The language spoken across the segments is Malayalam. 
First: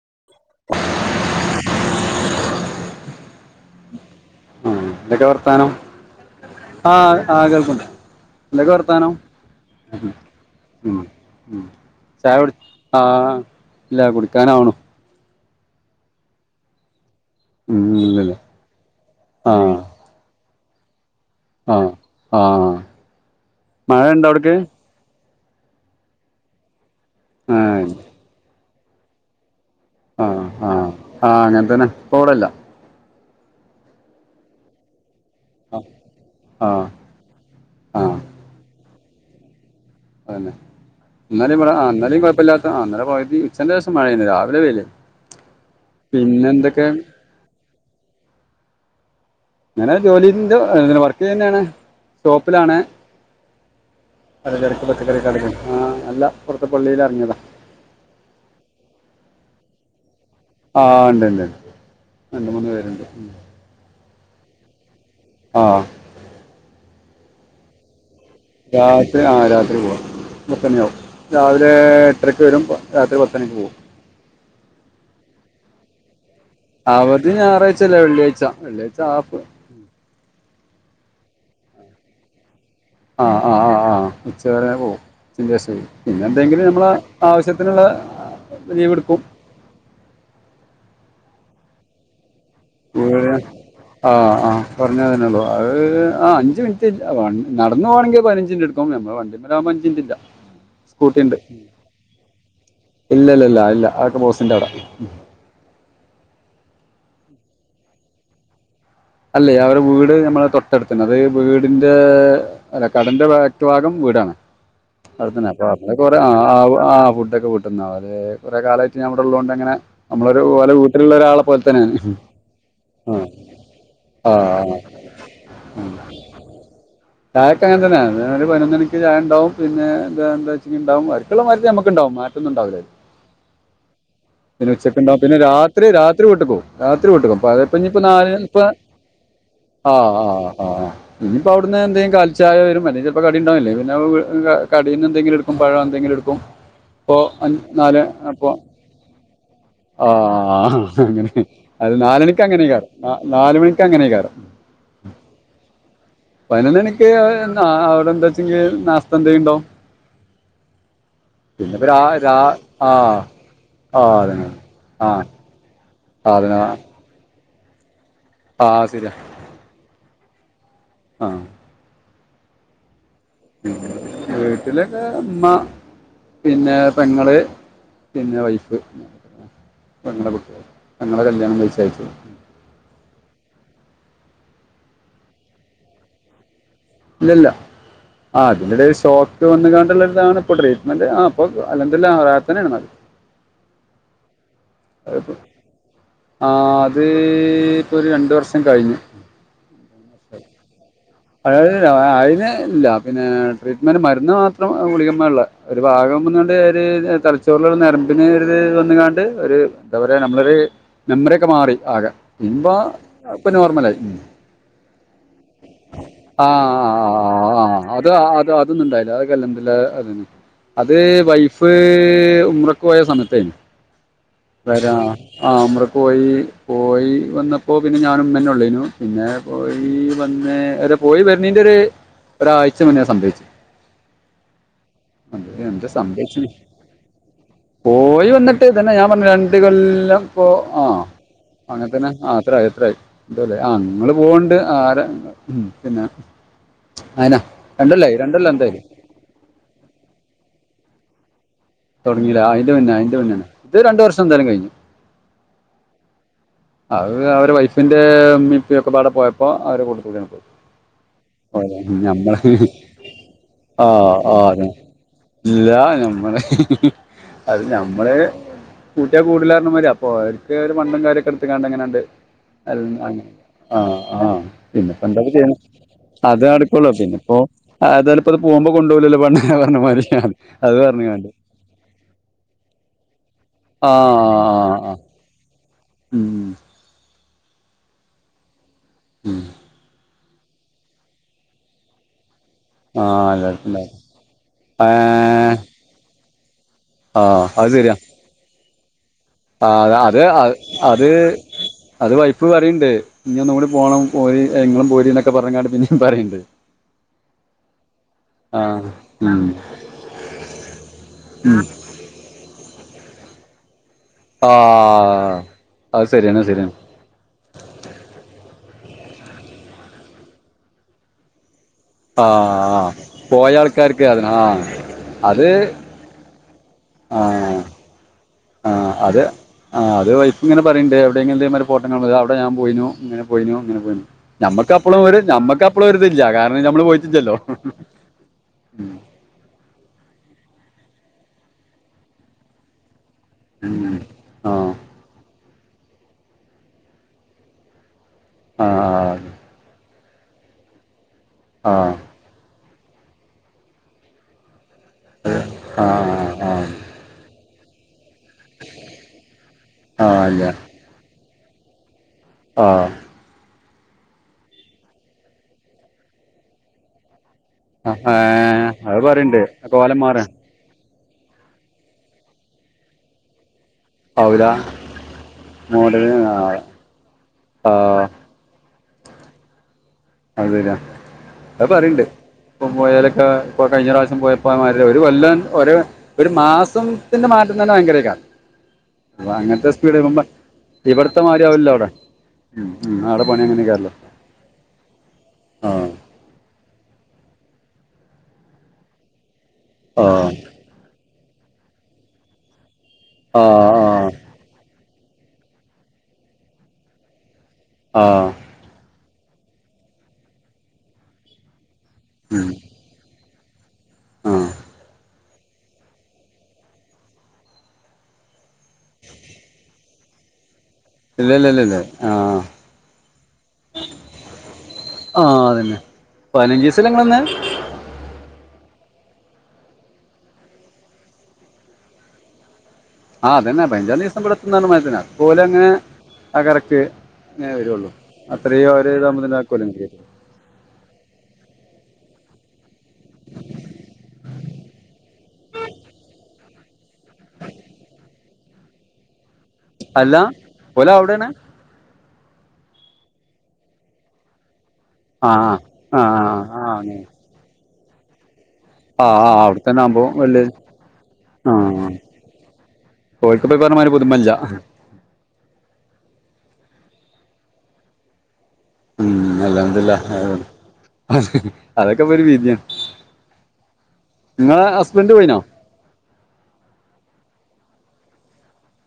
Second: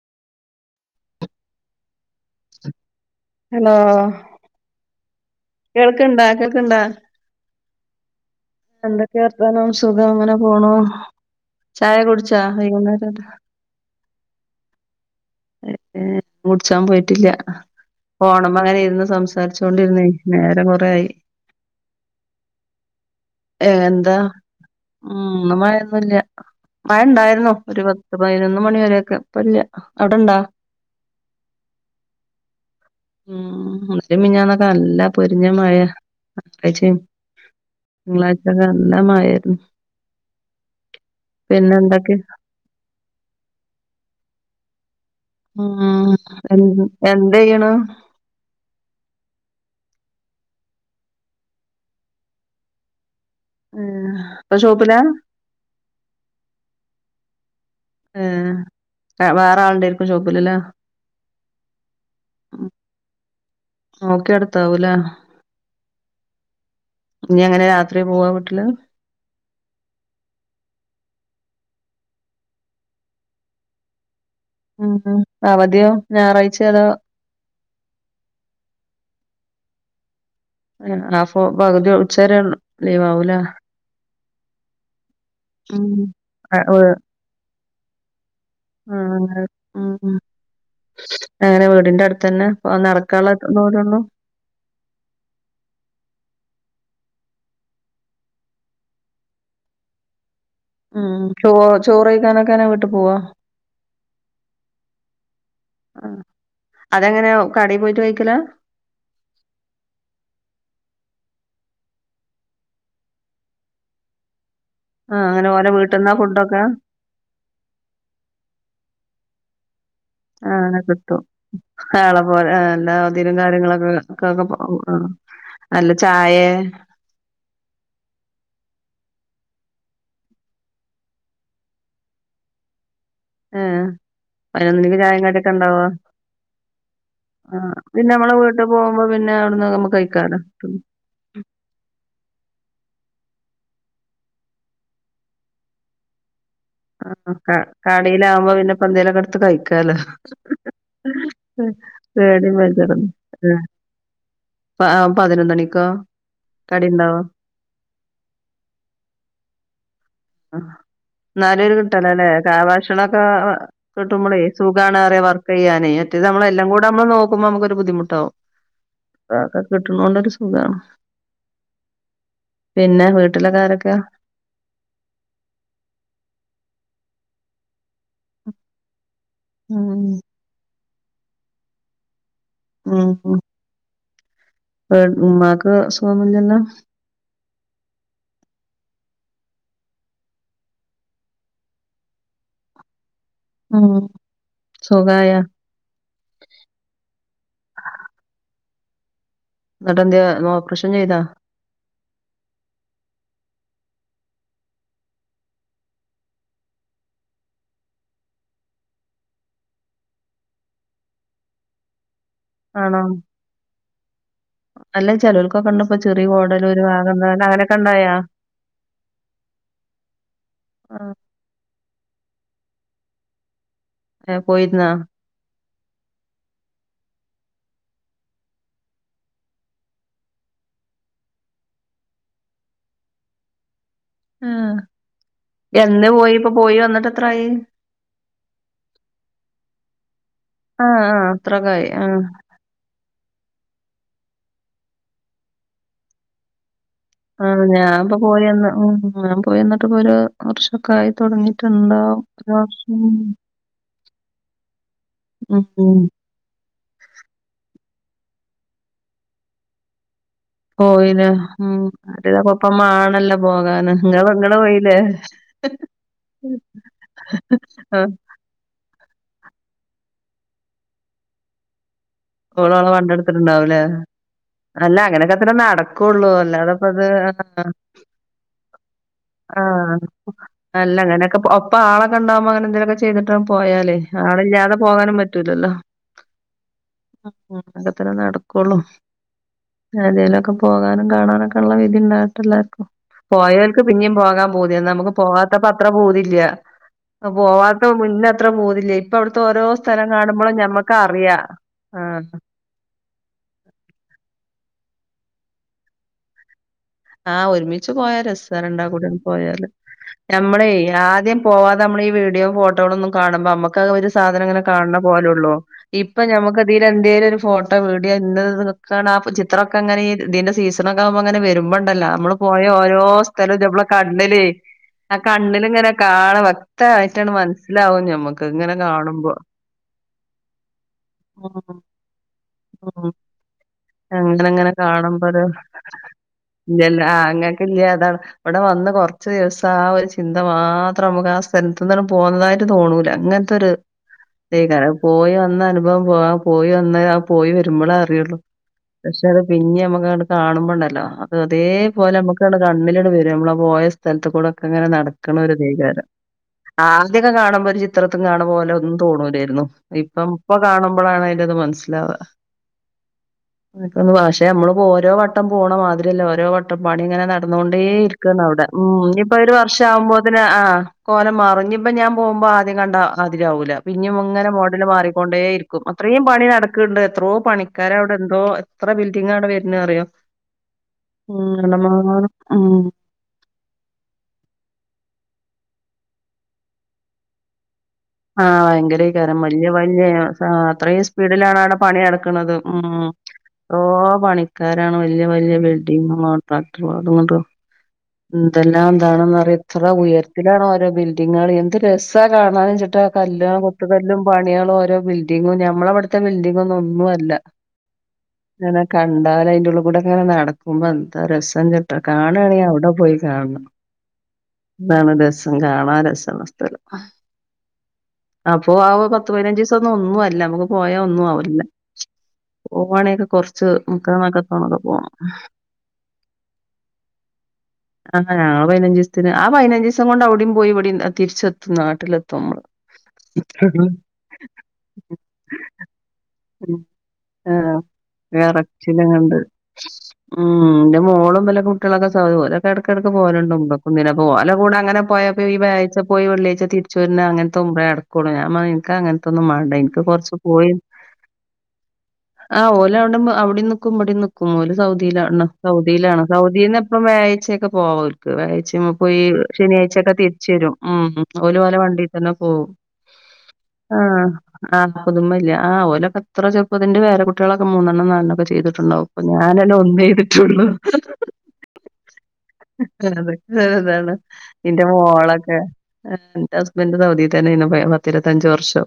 [unintelligible] ഹലോ ആഹ് എന്തൊക്കെ വർത്താനം കേൾക്ക്ണ്ടാ ആഹ് ആഹ് [unintelligible] എന്തൊക്കെയാ വർത്താനം സുഖം അങ്ങനെ പോണു ഉം, ഉം ചായ കുടിച്ചാ ചായുടി വൈകുന്നേരത്തെ ആഹ് ഇല്ല കുടിക്കാനാവണു കുട്ച്ചാൻ പോയിട്ടില്ല. ഉം, ഇല്ലില്ല. ഫോണ്മ്മ ങ്ങനെ ഇര്ന്ന് സംസാരിച്ചോണ്ടിര്ന്നേ. നേരം കൊറെ ആയി. ആഹ് ആഹ് ഏ എന്താ മഴണ്ടോ അവ്ട്ക്ക്. ഉം. ഇന്ന് മയൊന്നുല്ല. മഴ ഇണ്ടായ്രു ന്നു ആ ഒരു പത്ത് പയ്നൊന്ന് മണി വരെക്കെ. ആഹ് ആഹ് ആഹ് അങ്ങൻ തന്നെ ഇപ്പൊ ബടെല്ല ഉം [unintelligible] മിഞ്ഞാന്നൊക്കെ നല്ല പൊര്ഞ്ഞ മഴ ആ ആ ആ [unintelligible] തന്നെ ഇന്നലെ വിടേം ആ എന്തൊക്കെ ഇന്നലിം കൊയ്പ്പല്ലാത്ത ആ ഇന്നലെ പകുതി ഉച്ചന്റെഷം മയെനി രാവിലെ വെയ്ലേനി. ആഹ് എന്തെയ്യ്ണ്? ഇങ്ങനെ ജോലിന്റെ വർക്കെയ്യുന്നേണ്. ഷോപ്പ്ലാണ് ഏ പല ഇപ്പൊ ചരക്ക് ഷോപ്പിലാ പച്ചക്കറി കടേല് ആഹ് അല്ല പൊർത്ത് പള്ളീലെർങ്ങിയതാ. ഏഹ് വേറെ ആള്ണ്ടേര്ക്കും ഷോപ് ആഹ് ണ്ട് ണ്ട് രണ്ട്, മൂന്ന് പേര്ണ്ട്. നോക്കി നടത്താവും ല്ലേ. ആഹ്. ഇഞ്ഞെങ്ങനെ രാത്രി പോവാ വീട്ടില് രാത്രി ആഹ് രാത്രി പോവാ പത്ത ണിയാവും. രാവിലെ എട്ടരയ്ക്ക് വരും. രാത്രി പത്തണിക്ക് പോവും. ഉം അവധിയോ ഞായറാഴ്ച അതോ അവധി ഞായറാഴ്ചല്ല വെള്ളിയാഴ്ച വെള്ളിയാഴ്ച ഹാഫ് ആഹ് ഹാഫ് പകുതി ഉച്ചരെ ഉള്ളൂ ആഹ് ആഹ് ആഹ് ആഹ് ഉച്ചവരെ പോവും ഉച്ചേന്റെശേ ഉം പിന്നെ എന്തെങ്കിലും നമ്മള ആവശ്യ ത്തിനുള്ള ആഹ് ആഹ് ആഹ് അങ്ങന വീടിന്റെ അടുത്തന്ന വീട് ആഹ് ആഹ് പറഞ്ഞ അതിനുള്ളു അത് ആഹ് അഞ്ച് മിനി [unintelligible] വ നടന്നു പൊവാണെങ്കിൽ പതിനഞ്ച് മിനിറ്റ് എടുക്കും നമ്മളെ വണ്ടിന്മേൽ ആവുമ്പ അഞ്ച് മിനിറ്റ് ഇല്ല ഉം സ്കൂട്ടീണ്ട് ചോ മ്ഹ് ചോറ് കഴിക്കാനൊക്കെ അങ്ങനെ വീട്ടിൽ പോവാ ഇല്ലല്ലല്ല ഇല്ല അ [unintelligible] ബോസിന്റെ അവിട മ്ഹ് ആഹ് അതെങ്ങനെയ കടയി പോയിട്ട് കഴിക്കല അല്ലേ അവരെ വീട് നമ്മള തൊട്ടടുത്ത് തന്ന അത് വീടിന്റെ അല്ല കടേന്റെ ബാക്ക് ഭാഗം വ് ആ [unintelligible] അത് അങ്ങനെ തന്നെ അപ്പൊ ഓലെ അമ്മള് വീട്ടിന്നാ കൊറേ ആഹ് ഫുഡൊക്കെ ആഹ് ആഹ് ഫുടൊക്ക വീട്ടിന്നാ അവര് കൊറേ കലാ പിന്നെ അവിടെ ഉള്ളോണ്ട് അങ്ങനെ നമ്മളൊരു ആ പോലെ ഹ വീട്ടിലുള്ള കിട്ടും ഒരാളെ പോലെ തന്നെയാണ് കാളെ പോലെ എന്നാ ആ ഓതിലും കാര്യങ്ങളൊക്കെ ആ ആ. [unintelligible] അല്ല ചായേ ചായക്ക് അങ്ങന തന്ന [unintelligible] ഒരു പതിനൊന്നു മണിക്ക് ചായ ഇണ്ടാവും പിന്നെ ഇത് എന്താച്ച്ന്നാ ഉണ്ടാവും ഓരിക്കുള്ള മാതിരി നമ്മക്ക് ഉണ്ടാവും അപ്പൊം മാറ്റൊന്നും ഉണ്ടാവൂലേ ഏഹ് പിന്നെ പതിനൊന്നണിക്ക് ഉച്ചക്ക്ണ്ടാവും ചായേം പിന്നെ കടിയൊക്കെ ഇണ്ടാവോ രാത്രി രാത്രി വീട്ടി പോവും രാത്രി വിട്ട്ക്ക് പോവും പകല് ആഹ് പ്പ ഇനീപ്പ പിന്നെ നാളെ നമ്മളെ ഇപ്പ വീട്ട് പോകുമ്പോ പിന്നെ അവിടുന്ന് നമ്മക്ക് ആഹ് കഴിക്കാലോ ആഹ് അഹ് ആഹ് ഇനിപ്പ അവിട [unintelligible] എന്തെയ്യും കാലി ചായ വരും അല്ലെങ്കി ചെലപ്പോ കടി ഇണ്ടാവും ഇല്ലെങ്കി പിന്നെ കടി പിന്ന എന്തെങ്കിലും എടുക്കും പഴോ എന്തെങ്കിലും എടുക്കും അപ്പൊ ആഹ് അൻ ക നാല് അപ്പൊ കടയിലാവുമ്പോ പിന്നെപ്പ എന്തേലൊക്കെ എടുത്ത് കഴിക്കാലോ ആഹ് അങ്ങനെ അത് നാലണിക്ക് പേടിയും അങ്ങനെ കയറും ബേജാറൊന്നും നാല് മണിക്ക് അങ്ങനെ കയറാം- ആഹ് പതിനൊന്ന് മണിക്കോ? പതിനൊന്ന്ണിക്ക് നാ അവിടെ എന്താ വെച്ചെങ്കി നാസ്തം എന്ത്ണ്ടാവും- അഹ് ന്നാലും ഒരു രാ കിട്ടലല്ലേ രാ കാ ആ ഭക്ഷണൊക്ക ആ കിട്ടുമ്പളേ അതന്നെ സുഖാണ് ആ പറയും വർക്ക് ചെയ്യാനേ മറ്റത് ആ അതന്നെ ആ അമ്മളെല്ലാം കൂട അമ്മള് നോക്കുമ്പോ നമുക്ക് ഒരു ബുദ്ധിമുട്ടാവും ആ, [unintelligible] കിട്ടണൊണ്ട് ഒരു സുഖാണ് ആഹ് - പിന്നെ വിട്ട് വീട്ടിലെക്കെ ഉമ്മ പിന്നെ പെങ്ങള്- പിന്നെ വൈഫ് ഉം പെങ്ങടെ കുട്ടികൾ പെങ്ങളെ കല്യാണം കഴിച്ചയച്ച്- മ് ഹ്- ഉമ്മാക്ക് അസുഖമൊന്നുമില്ലല്ലോ? ഇല്ലല്ല- ആഹ് അതിന്റെ ഷോക്ക് വന്ന കാണ്ടുള്ളതാണ് ഇപ്പൊ ട്രീറ്റ്മെന്റ് ആഹ് ഇപ്പ അൽഹംദുല്ലാ പ്രാർത്തന്നെയാണ് അത്- ആന്നോ- ആഹ് അത് ഇപ്പ ഒരു രണ്ട് വർഷം കഴിഞ്ഞു- എന്നിട്ടെന്തിനാ ഓപ്പറ്ഷൻ- [unintelligible] അതിന് ഇല്ല പിന്നെ ട്രീറ്റ്മെന്റ് മരുന്ന് മാത്രം ഗളിക്പേ ഉള്ള് ഒരു ഭാഗം വന്ന്ട്ട് ഒര് ചെ തലച്ചോറില്ള്ള നരമ്പിന് ത് വന്നാണ്ട് ഒരു എന്താ പറയാ നമ്മളൊരു മെമ്മറിക്കെ മാറി ആകെ- പിമ്പ ആണോ? ഇപ്പൊ നോർമലായി- അല്ല ചെലോൽക്കൊക്കെ ഇണ്ട്പ്പൊ ചെറി ആഹ് കോടല് ഒരു ഭാഗംണ്ടാവല് ആഹ് അങ്ങനൊക്കെ ആഹ് അത് ഇണ്ടായാ? അത് അതൊന്നും ഇണ്ടായില്ല അതക്കെ അൽഹംദുല്ലാ- അത് ആഹ്. വൈഫ് ഉംറയ്ക്ക് പോയ സമയത്തേന്- ഏഹ് പോയിരുന്നാ? വരാ ആ മൃ- പോയി പോയി വന്നപ്പോ പിന്നെ ഞാനന്നെ ഉള്ളു പിന്നെ പോയി വന്ന് - പോയി വരണിന്റെ ഒരു ഒരാഴ്ച മുന്നെ സംഭവിച്ചേ- ആഹ് - അത് സംഭവിച്ച് ണ് എത്രായി? പോയി വന്നിട്ട് ഇതന്നെ ഞാൻ പറഞ്ഞ്- രണ്ടുകൊല്ലം ഇപ്പൊ ആഹ് അങ്ങൻതന്നെ ആഹ് അത്രായി അത്രായി ഇതല്ലെ ആഹ് നിങ്ങള് പോണ്ട് ആര ഉം പിന്നെ അയിനാ ആഹ് രണ്ടല്ലായി ഞാൻപ്പ രണ്ടല്ല പോയിവന്ന് എന്തായാലും ഇം ഞാൻ പോയി വന്നിട്ട് ഇപ്പൊ ഒരു വർഷക്കെ ആയി തൊടങ്ങി. തൊടങ്ങീല്ലേ ആഹ് അയിന്റെ മുന്നെ അയിന്റെ മുന്നേണ് ഇത് രണ്ടു വർഷം എന്തായാലും കഴിഞ്ഞു. ഉം ഉം അത് അവരെ വൈഫിന്റെ ഉമ്മേം ഉപ്പേക്ക ഒക്കെ പാടെ പോയപ്പോ അവര് കൂട്ടത്തോടങ്ങിട് പോയി പോയിലേ ഉം അരെപ്പംമാണല്ലോ ആ പോകാന് ഇങ്ങള് ആ [unintelligible] പോയീല്ലേ ഇല്ല ഞമ്മള് അത് ആഹ് ഞമ്മള് കൂട്ടിയാ കൂടുലാർന്നമാരി അപ്പൊ ഓരിക്ക് ഒര് മണ്ണും കാര്യൊക്കെ എടുത്ത്ങ്ങാണ്ട് അങ്ങനാണ്ട് ഓള് അൽ ഓളെ പണ്ടെടുത്തിട്ടുണ്ടാവുലേ ആഹ് ആഹ് അല്ല പിന്നിപ്പ എന്താണ് അങ്ങനൊക്കെ ചെയ്യണെ തന്നെ നടക്കൊള്ളൂ അതെ നടക്കൊള്ളു അല്ലാതെപ്പത് പിന്നി പ്പൊ അതേലപ്പത് പോകുമ്പോ കൊണ്ടു പോകൂല്ലല്ലോ പെണ്ണ് പറഞ്ഞ മാതിരി അത് പറഞ്ഞിങ്ങാണ്ട് ഒപ്പാളെക്കെണ്ടാവുമ്പോ അങ്ങനെ എന്തേലൊക്കെ ചെയ്തിട്ട് ആ പോയാലേ ആളില്ലാതെ ആ പോകാനും പറ്റൂലല്ലോ ഉം [unintelligible] അങ്ങനെതന്നെ നടക്കൊള്ളൂ ഉം ഇങ്ങനെന്തേലു ക്ക പോകാനും കാണാനൊക്കെ എള്ള വിരുന്നാണ് ട്ടെല്ലാർക്കും ആ പോയവർക്ക് എല്ലാർക്കുണ്ടാവും പിന്നിം പോകാൻ പൂതിയാ ഏ നമുക്ക് പോകാത്തപ്പോ അത്ര പൂതില്ല ആ അത് പോവാത്ത ശരിയാ മുന്നേ അത്ര പോതില്ലേ ഇപ്പ അവിടുത്തെ ഓരോ ആ സ്ഥലം അത് കാണുമ്പളും അത് ഞമ്മക്കറിയാ അത് വൈഫ് പറയിണ്ട് ഇനി ഒന്നുംകൂടി പോണം പോയി ങ്ങളും പോരി പറഞ്ഞിങ്ങാണ്ട് പിന്നേം പറയിണ്ട് ആഹ് ഒരുമിച്ച് പോയാ രസാണ് രണ്ടാക്കൂടി അങ്ങ് ഉം പോയാല് ഞമ്മളെ ആദ്യം ഉം പോവാതെ അമ്മള് ഈ വീഡിയോ ഫോട്ടോകളൊന്നും കാണുമ്പോ അമ്മ ക്കാഹ് ഒരു സാധനം ഇങ്ങനെ കാണ ആഹ് പോലള്ളു അത് ഇപ്പൊ ശരിയാണ് ശരിയാണ് നമ്മക്കതില് എന്തേലും ഒരു ഫോട്ടോ വീഡിയോ ഇന്നത് [unintelligible] കാണാ ആഹ് പ് ചിത്ര ഒക്കെങ്ങനെ ഈ ഇതിന്റെ സീസണക്കാവുമ്പങ്ങനെ വരുമ്പ പ്പല്ല അമ്മള് പോയ ആഹ് ഓരോ സ്ഥലും പോയ ഞമ്മളെ ആൾക്കാർക്ക് അതിന് കണ്ണിലെ ആഹ് ആഹ് അത് കണ്ണില്ങ്ങനെ കാണാ മ ക്തായിട്ടാണ്ട് ആഹ് മന്സ്സിലാവും ഞമ്മക്ക് ഇങ്ങനെ ആഹ് അത് കാണുമ്പോ ആഹ് അത് വൈഫ് ഇങ്ങനെ പറയെണ്ട് എവിടെങ്കിലും എന്തേലും ഇമ്മാരി ഉം ഫോട്ടം കാണുമ്പോ ദാ അവിടെ ഞാൻ പോയിനു ഉം ഇങ്ങനെ പോയിനു ഇങ്ങനെ പോയിനു അങ്ങനെ നമ്മ അങ്ങനെ ക്ക് അപ്പളും ഒരു കാണുമ്പോരു നമ്മക്ക് അപ്പളും ഒരുതില്ല കാരണം നമ്മള് ഇല്ലല്ല ആഹ് പോയിട്ടില്ലല്ലോ ഇങ്ങ‌ക്കില്ല അതാണ് ഇവിടെ വന്ന് ഉം കൊറച്ച് ദിവസം ആ ഒര് ചിന്ത മാത്രം നമക്ക് ആ സ്ഥലത്ത്ന്ന് പോന്നതായിട്ട് തോണൂല അങ്ങനത്തൊരു ആഹ് തേയ്ക്കാറും പോയി വന്ന അനുഭവം പോവാ പോയി വന്ന ആ പോയി വരുമ്പളാ [unintelligible] ആഹ് പക്ഷെ അത് പിന്നെ അമ്മക്കാട്ട് കാണുമ്പണ്ടല്ലോ അത് ആഹ് അതേപോലെ അമ്മക്കാട്ട് കണ്ണിലാട് വരും നമ്മള് ആ പോയ സ്ഥലത്തുകൂടെ ക്കങ്ങനെ നടക്കണ ഒരു ഫീലെരും ആഹ് ആഹ് ആദ്യൊക്കെ കാണുമ്പോ ഒര് ചി ത്രത്തും കാണുമ്പോലൊന്നും തോന്നൂലേരുന്നു ഇപ്പ ആഹ് ഇല്ല ഇപ്പൊ കാണുമ്പഴാണ് അതിന്റെത് മനസ്സിലാവാ ആഹ് [unintelligible] പാക്ഷേ ഞമ്മള്പ്പോ ഓരോ വട്ടം പോണ മാതിരിയല്ല ഓരോ വട്ടം പണി ഇങ്ങനെ ന ടന്നോണ്ടേരിക്കാണവ്ടെ ഏഹ് ഉം അത് ഇഞ്ഞ്പ്പോ പറയണ്ട് അഹ് ഒരു വർഷം കോലം മാറാ ആവുമ്പോതിന് ആഹ് കോലം മാറും ഇഞ്ഞിപ്പൊ ഞാൻ പോവുമ്പോ ആദ്യം കണ്ടാതിരി ആവൂല ആവൂല പിഞ്ഞിംമ്ങ്ങനെ മോഡല് മാറിക്കൊണ്ടേര്ക്കും മോഡല് അത്രീം പണി ആഹ് നടക്ക്ണ്ട് എത്രോ ആഹ് പണിക്കാരവടെ എന്തോ എത്ര ബിൽഡിംഗാടെ വര്നെ അറിയോ അത് ശരിയാ ഉം അത് പറയിണ്ട് കണ്ടമാനം ഇപ്പം ഉം പോയാലൊക്കെ ഇപ്പ കഴിഞ്ഞറാശ്യം പോയപ്പോ മാര്യയല്ല ഒര് കൊല്ല ഒര് ഒരു മാസത്തിന്റെ മാറ്റം തന്നെ ഭയങ്കരെ ആഹ് ഭയങ്കരേക്കാരം വല്ല്യാ വല്ല്യാ ഇപ്പം ആഹ് സാ അത്രയും ഇവിടുത്തെ മാതിരി ആവില്ല സ്പീഡിലാണാടെ അവിടെ പണി നടക്ക്ണത് ഉം ഉം അവിടെ പണി അങ്ങനെയൊക്കെയല്ലോ ഓഹ് പണിക്കാ രാണ് വല്ല്യ വല്ല്യ ആ ബിൽഡിങ്ങും [unintelligible] എന്തല്ലാതാണ്ന്നറിയോ എത്ര ആ ഉയരത്തിലാണ് ഓരോ ബിൽഡിങ്ങാള് എന്ത് രസാ കാണാന്ച്ച് ട്ടാ ആ കല്ലാളും കൊത്ത്കല്ലും പണിയാളും ഓരോ ബിൽഡിങ്ങും ഞമ്മളവട്ത്തെ ബിൽഡിങ്ങൊന്നും ഒന്നും അല്ല ആഹ് കണ്ടാലയിന്റുള്ള് കൂടെക്ക്ങ്ങനെ നടക്കുമ്പോ എന്താ രസചിട്ടാ ഉം, കാണാണെങ്കി അവിടെ പോയി കാണണം ആ അതാണ് രസം കാണാ രസള്ള സ്ഥലം ആഹ് അപ്പൊ ആ പത്ത്പതിനഞ്ച്ചീസൊന്നും ഒന്നു അല്ല മ്മക്ക് പോയാ ഒന്നും ഇല്ല ഇല്ല ആവലില്ല ഇല്ല ഇല്ല ആ പോവാണക്കെ കൊറച്ച് നിക്കാൻതക്കത്തോണൊക്കെ പോണം പതിനഞ്ജീസല്ലെ ഇങ്ങള്ന്നെ ആ [unintelligible] പതിനഞ്ജീസ്‌ത്തിന് ആ പതിനഞ്ജീസം കൊണ്ട് അവടിം പോയി ഇവിടിം തിരിച്ചെത്തും നാട്ടിലെത്തും മ്മള് ആ അതെന്നെ പൈനഞ്ചാദിവസം ബടെത്തുംന്ന് പറഞമായിരിത്തെന്നെ അത്പ്പൊലങ്ങനെ അ ഉം കററ്റ് എ ആ വരുള്ളൂ അത്രീം അവര് വിറച്ചില്ങ്ങണ്ട് [unintelligible] ഉം ഇതൊക്കെ എടകെടക്ക് പോവല്ണ്ട് ഉംറകും ഇതിനും അപ്പൊ ഓലെകൂടെങ്ങനെ പോയപ്പോ ഈ വ്യാഴാച്ച പോയി വെള്ളിയായ്ച്ച തിര്ച്ച് വെര്ന ങ്ങനെ [unintelligible] ഇൻക്കങ്ങൻത്തൊന്നും മാണ്ട ഇൻക്ക് അല്ല കൊറച്ച് കോയിം പോലെ അവിടെയാണ് ആ ഓലവടം അവിടിംനിക്കും ഇവിടെനിക്കും ഓല് ആ സൗദിലാണ് ആ ആ സൗദിലാണ് ആ ആ അങ്ങനെ സൗദിന്നെപ്പോം വ്യാഴാഴ്ച്ചൊക്കെ പോവ ഓൽക് വ്യാഴാഴ്ച്ചിം ആ പോയി ആ അവിടെത്തന്നെ ആവുമ്പോ ശനിയാഴ്ചൊക്കെ വല്യ തിരിച്ച് വെരും ഉം ഉം ഓല് ഓലെ വണ്ടിത്തെന്നെ പോവും പോയ്‌ ആ ആ പുതുമല്ല ആ ഓലൊക്കെ അത്രചെർ പ്പ്തിന്റെ പേരകുട്ട്യാളൊക്കെ മൂന്നെണ്ണം നാലെണ്ണോക്കെ [unintelligible] ചെയ്തിട്ട്ണ്ടാവും ഉം പ്പൊ ഞാനെന്നെ അൽഹംദുലില്ലാ ഒന്ന് ചെയ്തിട്ടൊള്ളു അതൊക്കെ ഇപ്പൊ ഒരു വിധിയാണ് [unintelligible] അതാണ് നിങ്ങളെ ന്റെ ഹസ്ബൻഡ് പോയിനോ മോളൊക്കെ ന്റെ ഹസ്ബൻഡ് സൗദിതെ ത്തെന്നെന്നു പത്തിരുപത്തഞ്ച് വർഷം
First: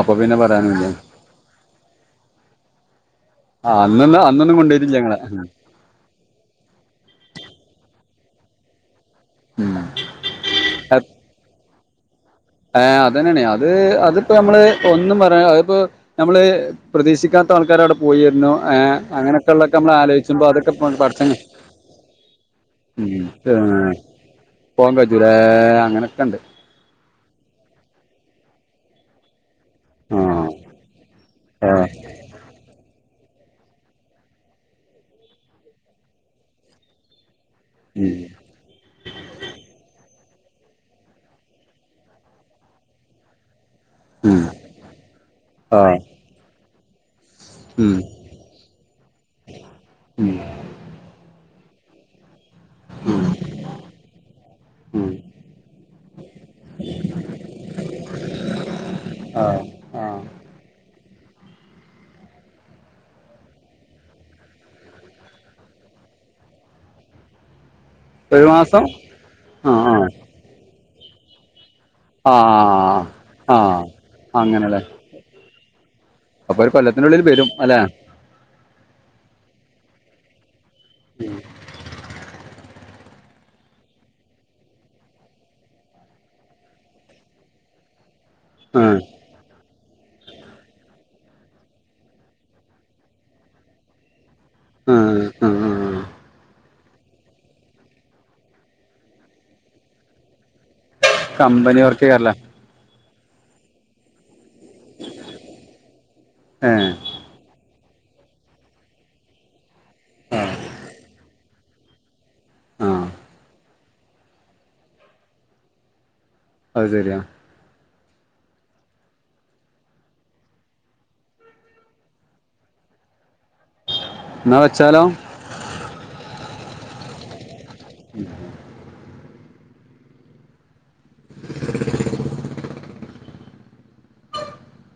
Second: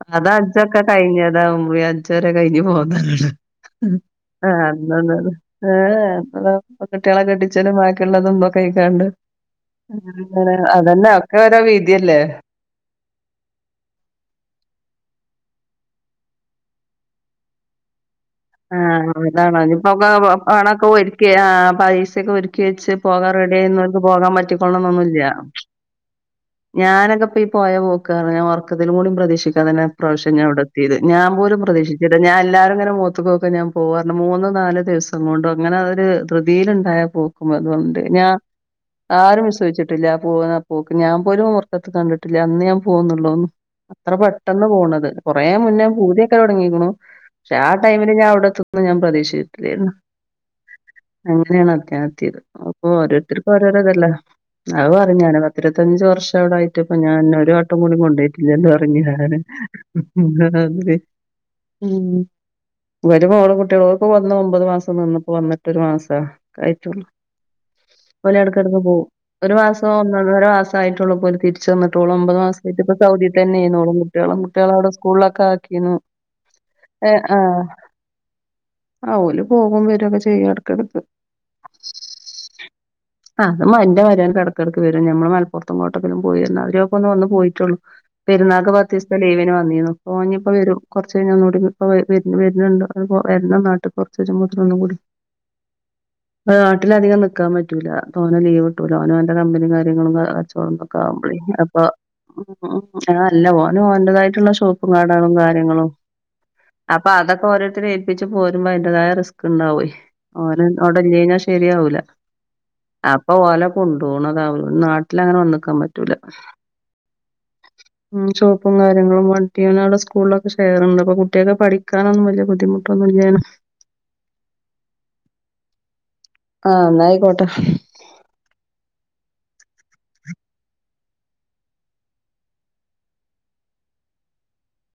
അപ്പൊ പിന്നെ അതജ്ജൊക്കെ പറയാനുല്ല കഴിഞ്ഞതാ ഉംറ അജ്ജ് വെരെ കയ്ഞ്ഞ് പോന്നതാണ് ആ മ്മ് അന്നൊന്നും ആ അന്നൊന്നും കൊണ്ടോയിട്ടില്ല ഞങ്ങളെ [unintelligible] ഏ ഇപ്പത കുട്ട്യാളെ കെട്ടി [unintelligible] ള്ളതും തൊയ്ക്കാണ്ട് ഉം അഒക്കെ ഒരോ വിധിയല്ലേ ഏ അതെന്നേണ് അത് അത്പ്പോ- നമ്മള് ഒന്നും പറയാ അത്പ്പോ നമ്മള് പ്രതീക്ഷിക്കാത്ത ത്തആൾക്കാരവിടെ ആ ഇതാണോ ഞ്ഞിപ്പൊക്കെ ആലോചിച്ചുമ്പോ അതൊക്കെ ഓണൊക്കെ ഒരുക്കി പടച്ചോൻ ആ പൈസൊക്കെ ഒരുക്കി വെച്ച് ഉം പോകാറെഡിയിന്നൊര്ക്ക് പോകാൻ പോവാൻ പറ്റിക്കൊളൊണന്നൊന്നുല്ല കജൂലേ അങ്ങനൊക്കെ ഉണ്ട് ഞാനൊക്കെ പ്പ ഈ പ്പൊപോയ പോക്ക്പർഞ്ഞ ഒർക്കത്തിലും കൂടി പ്രതീക്ഷിക്ക [unintelligible] ആ ഇപ്രാശ്യം ഇവടെ എത്യേത് ഞാൻ പോലും ആ പ്രീക്ഷിച്ചില്ല ഞാൻ എല്ലാരുംങ്ങനെ മൊ ഖത്ത് ക്കോക്ക ഞാൻ പോവർ മൂന്ന് നാല് ദിവസം കൊണ്ട് അങ്ങനെ അതൊരു ധൃതിൽ ണ്ടായാപ്പോ [unintelligible] ഞ ഉം ആരും വിശോസ്‌ച്ചിട്ടില്ല പോവാ പോക്ക് ഞാ പോലും ഒർക്കത്ത് കണ്ടിട്ടില്ല അന്ന് ഞാൻ പോവ്ന്ന്ള്ളൊതൊന്നും അത്ര ഉം പെട്ടെന്ന് പോണത് കൊറേ ആ മുന്നേ പൂതിയൊക്കെലൊടങ്ങിക്ക്ണ് ക്ഷേ ആ ഉം ടൈമില് ഞാൻ അവിടെത്തുന്ന് ഞാൻ പ്രതീക്ഷിച്ചിട്ടില്ലേരുന്നു ഉം അങ്ങനെണ് [unintelligible] ഞാ എത്യേത് അപ്പൊ ഉം ഓരോരുത്തര്ക്ക് ഓരോരോതല്ലേ അത് ഉം പറിംഞാന് പത്തിരുപത്തഞ്ച് വർഷം അവിടായിട്ടും പ്പൊ ഞാൻ ഒരു വട്ടം കൂടി കൊണ്ടോയിട്ടില്ലല്ലോന്ന് പറിം ഞാന് ആ ആ [unintelligible] ഇവല് മോളും കുട്ട്യോളും ഓല്പ്പൊ വന്ന് ഒമ്പത് മാസം നിന്ന്പ്പോ വന്നിട്ട് ഒരു മാസാ ക്കായിട്ടൊള്ളു ഒരു ഓലെടെകെടക്ക് മാസം പോവും ഒരു ആ മാസം ഒന്നൊന്നര മാസായിട്ടൊള്ളൂ പ്പോല് തിരി ച്ച്ന്ന്ട്ടൊള്ളൂ ആ ഒമ്പത് മാസായിട്ട്പ്പ സൗദി ആ ആ തന്നേന്നു ഓളും കുട്ട്യാളും കുട്ട്യാളവടെ സ്കൂളിലൊക്കെക്കാക്കിന്നു അപ്പൊരുകൊല്ല ഏ ആ ആ ഓല് പോകും വെരൊക്കെ ചെയ്യും എടകെടക്ക് അ അത് ന്റെ മരോനും എടക്കെടക്ക് വെരും ഞമ്മള് മലപ്പുറത്തും കോട്ടെക്കലും പോയിര്ണാതിരി അപ്പൊന്ന് വന്ന് പോയിട്ടൊള്ളൂ പെര്ന്നാക്ക് ആ പത്തിസ്‌ത്തെ ലീവിന് വന്നിന്നു പ്പൊഞ്ഞി പ്പൊവെരും കൊർച്ചയ്ഞ്ഞാ ഒന്നൂടി പ്പ വെ വെര് വെര്ണ് ണ്ട് അ പ്പൊ വെര്ണം നാട്ട്ക് തെരുമ്പോത്തിന് ഒന്നുംകൂ‌ടി ആ ആ [unintelligible] ഓനധികം നിൽക്കാൻ പറ്റൂല്ലാ ഓന് ലീവ് കിട്ടൂല ഓന് ഓന്റെ കമ്പനിയും കാര്യങ്ങളും കച്ചോ ആവുമ്പോളെ അപ്പോ കമ്പനി വർക്ക് ചെയ്യാറില്ല ഉം ആ അല്ല ഓനും ഓന്റേതായിട്ടുള്ള [unintelligible] കാര്യങ്ങളും ഏ അപ്പോ അതൊക്കെ ഓ രോര്ത്തരെ ഏൽപ്പിച്ച് പോരുമ്പോ അതിന്റേതായ റിസ്ക്ണ്ടാവേ ഓന് അവടെ ഇല്ലാഞ ശരിയാവൂല്ല ആ അപ്പോ ഓലെ കൊണ്ടോണതാവും നാട്ടിലങ്ങനെ വന്ന് നിക്കാൻ പറ്റൂല അത് ശരിയാ ഉം ചോ ടങ്ങളും കാര്യങ്ങളും വണ്ടിയനാട് സ്കൂളിലൊക്കെ ഷെയർ ഉണ്ട് അപ്പോ കു കുട്ടികൾക്ക് പഠിക്കാനൊന്നും വലിയ ബുദ്ധിമുട്ടൊന്നും ഇല്ലേലും എന്നാ വച്ചാലോ ആ എന്നാ ആയിക്കോട്ടെ ഉം [inaudible]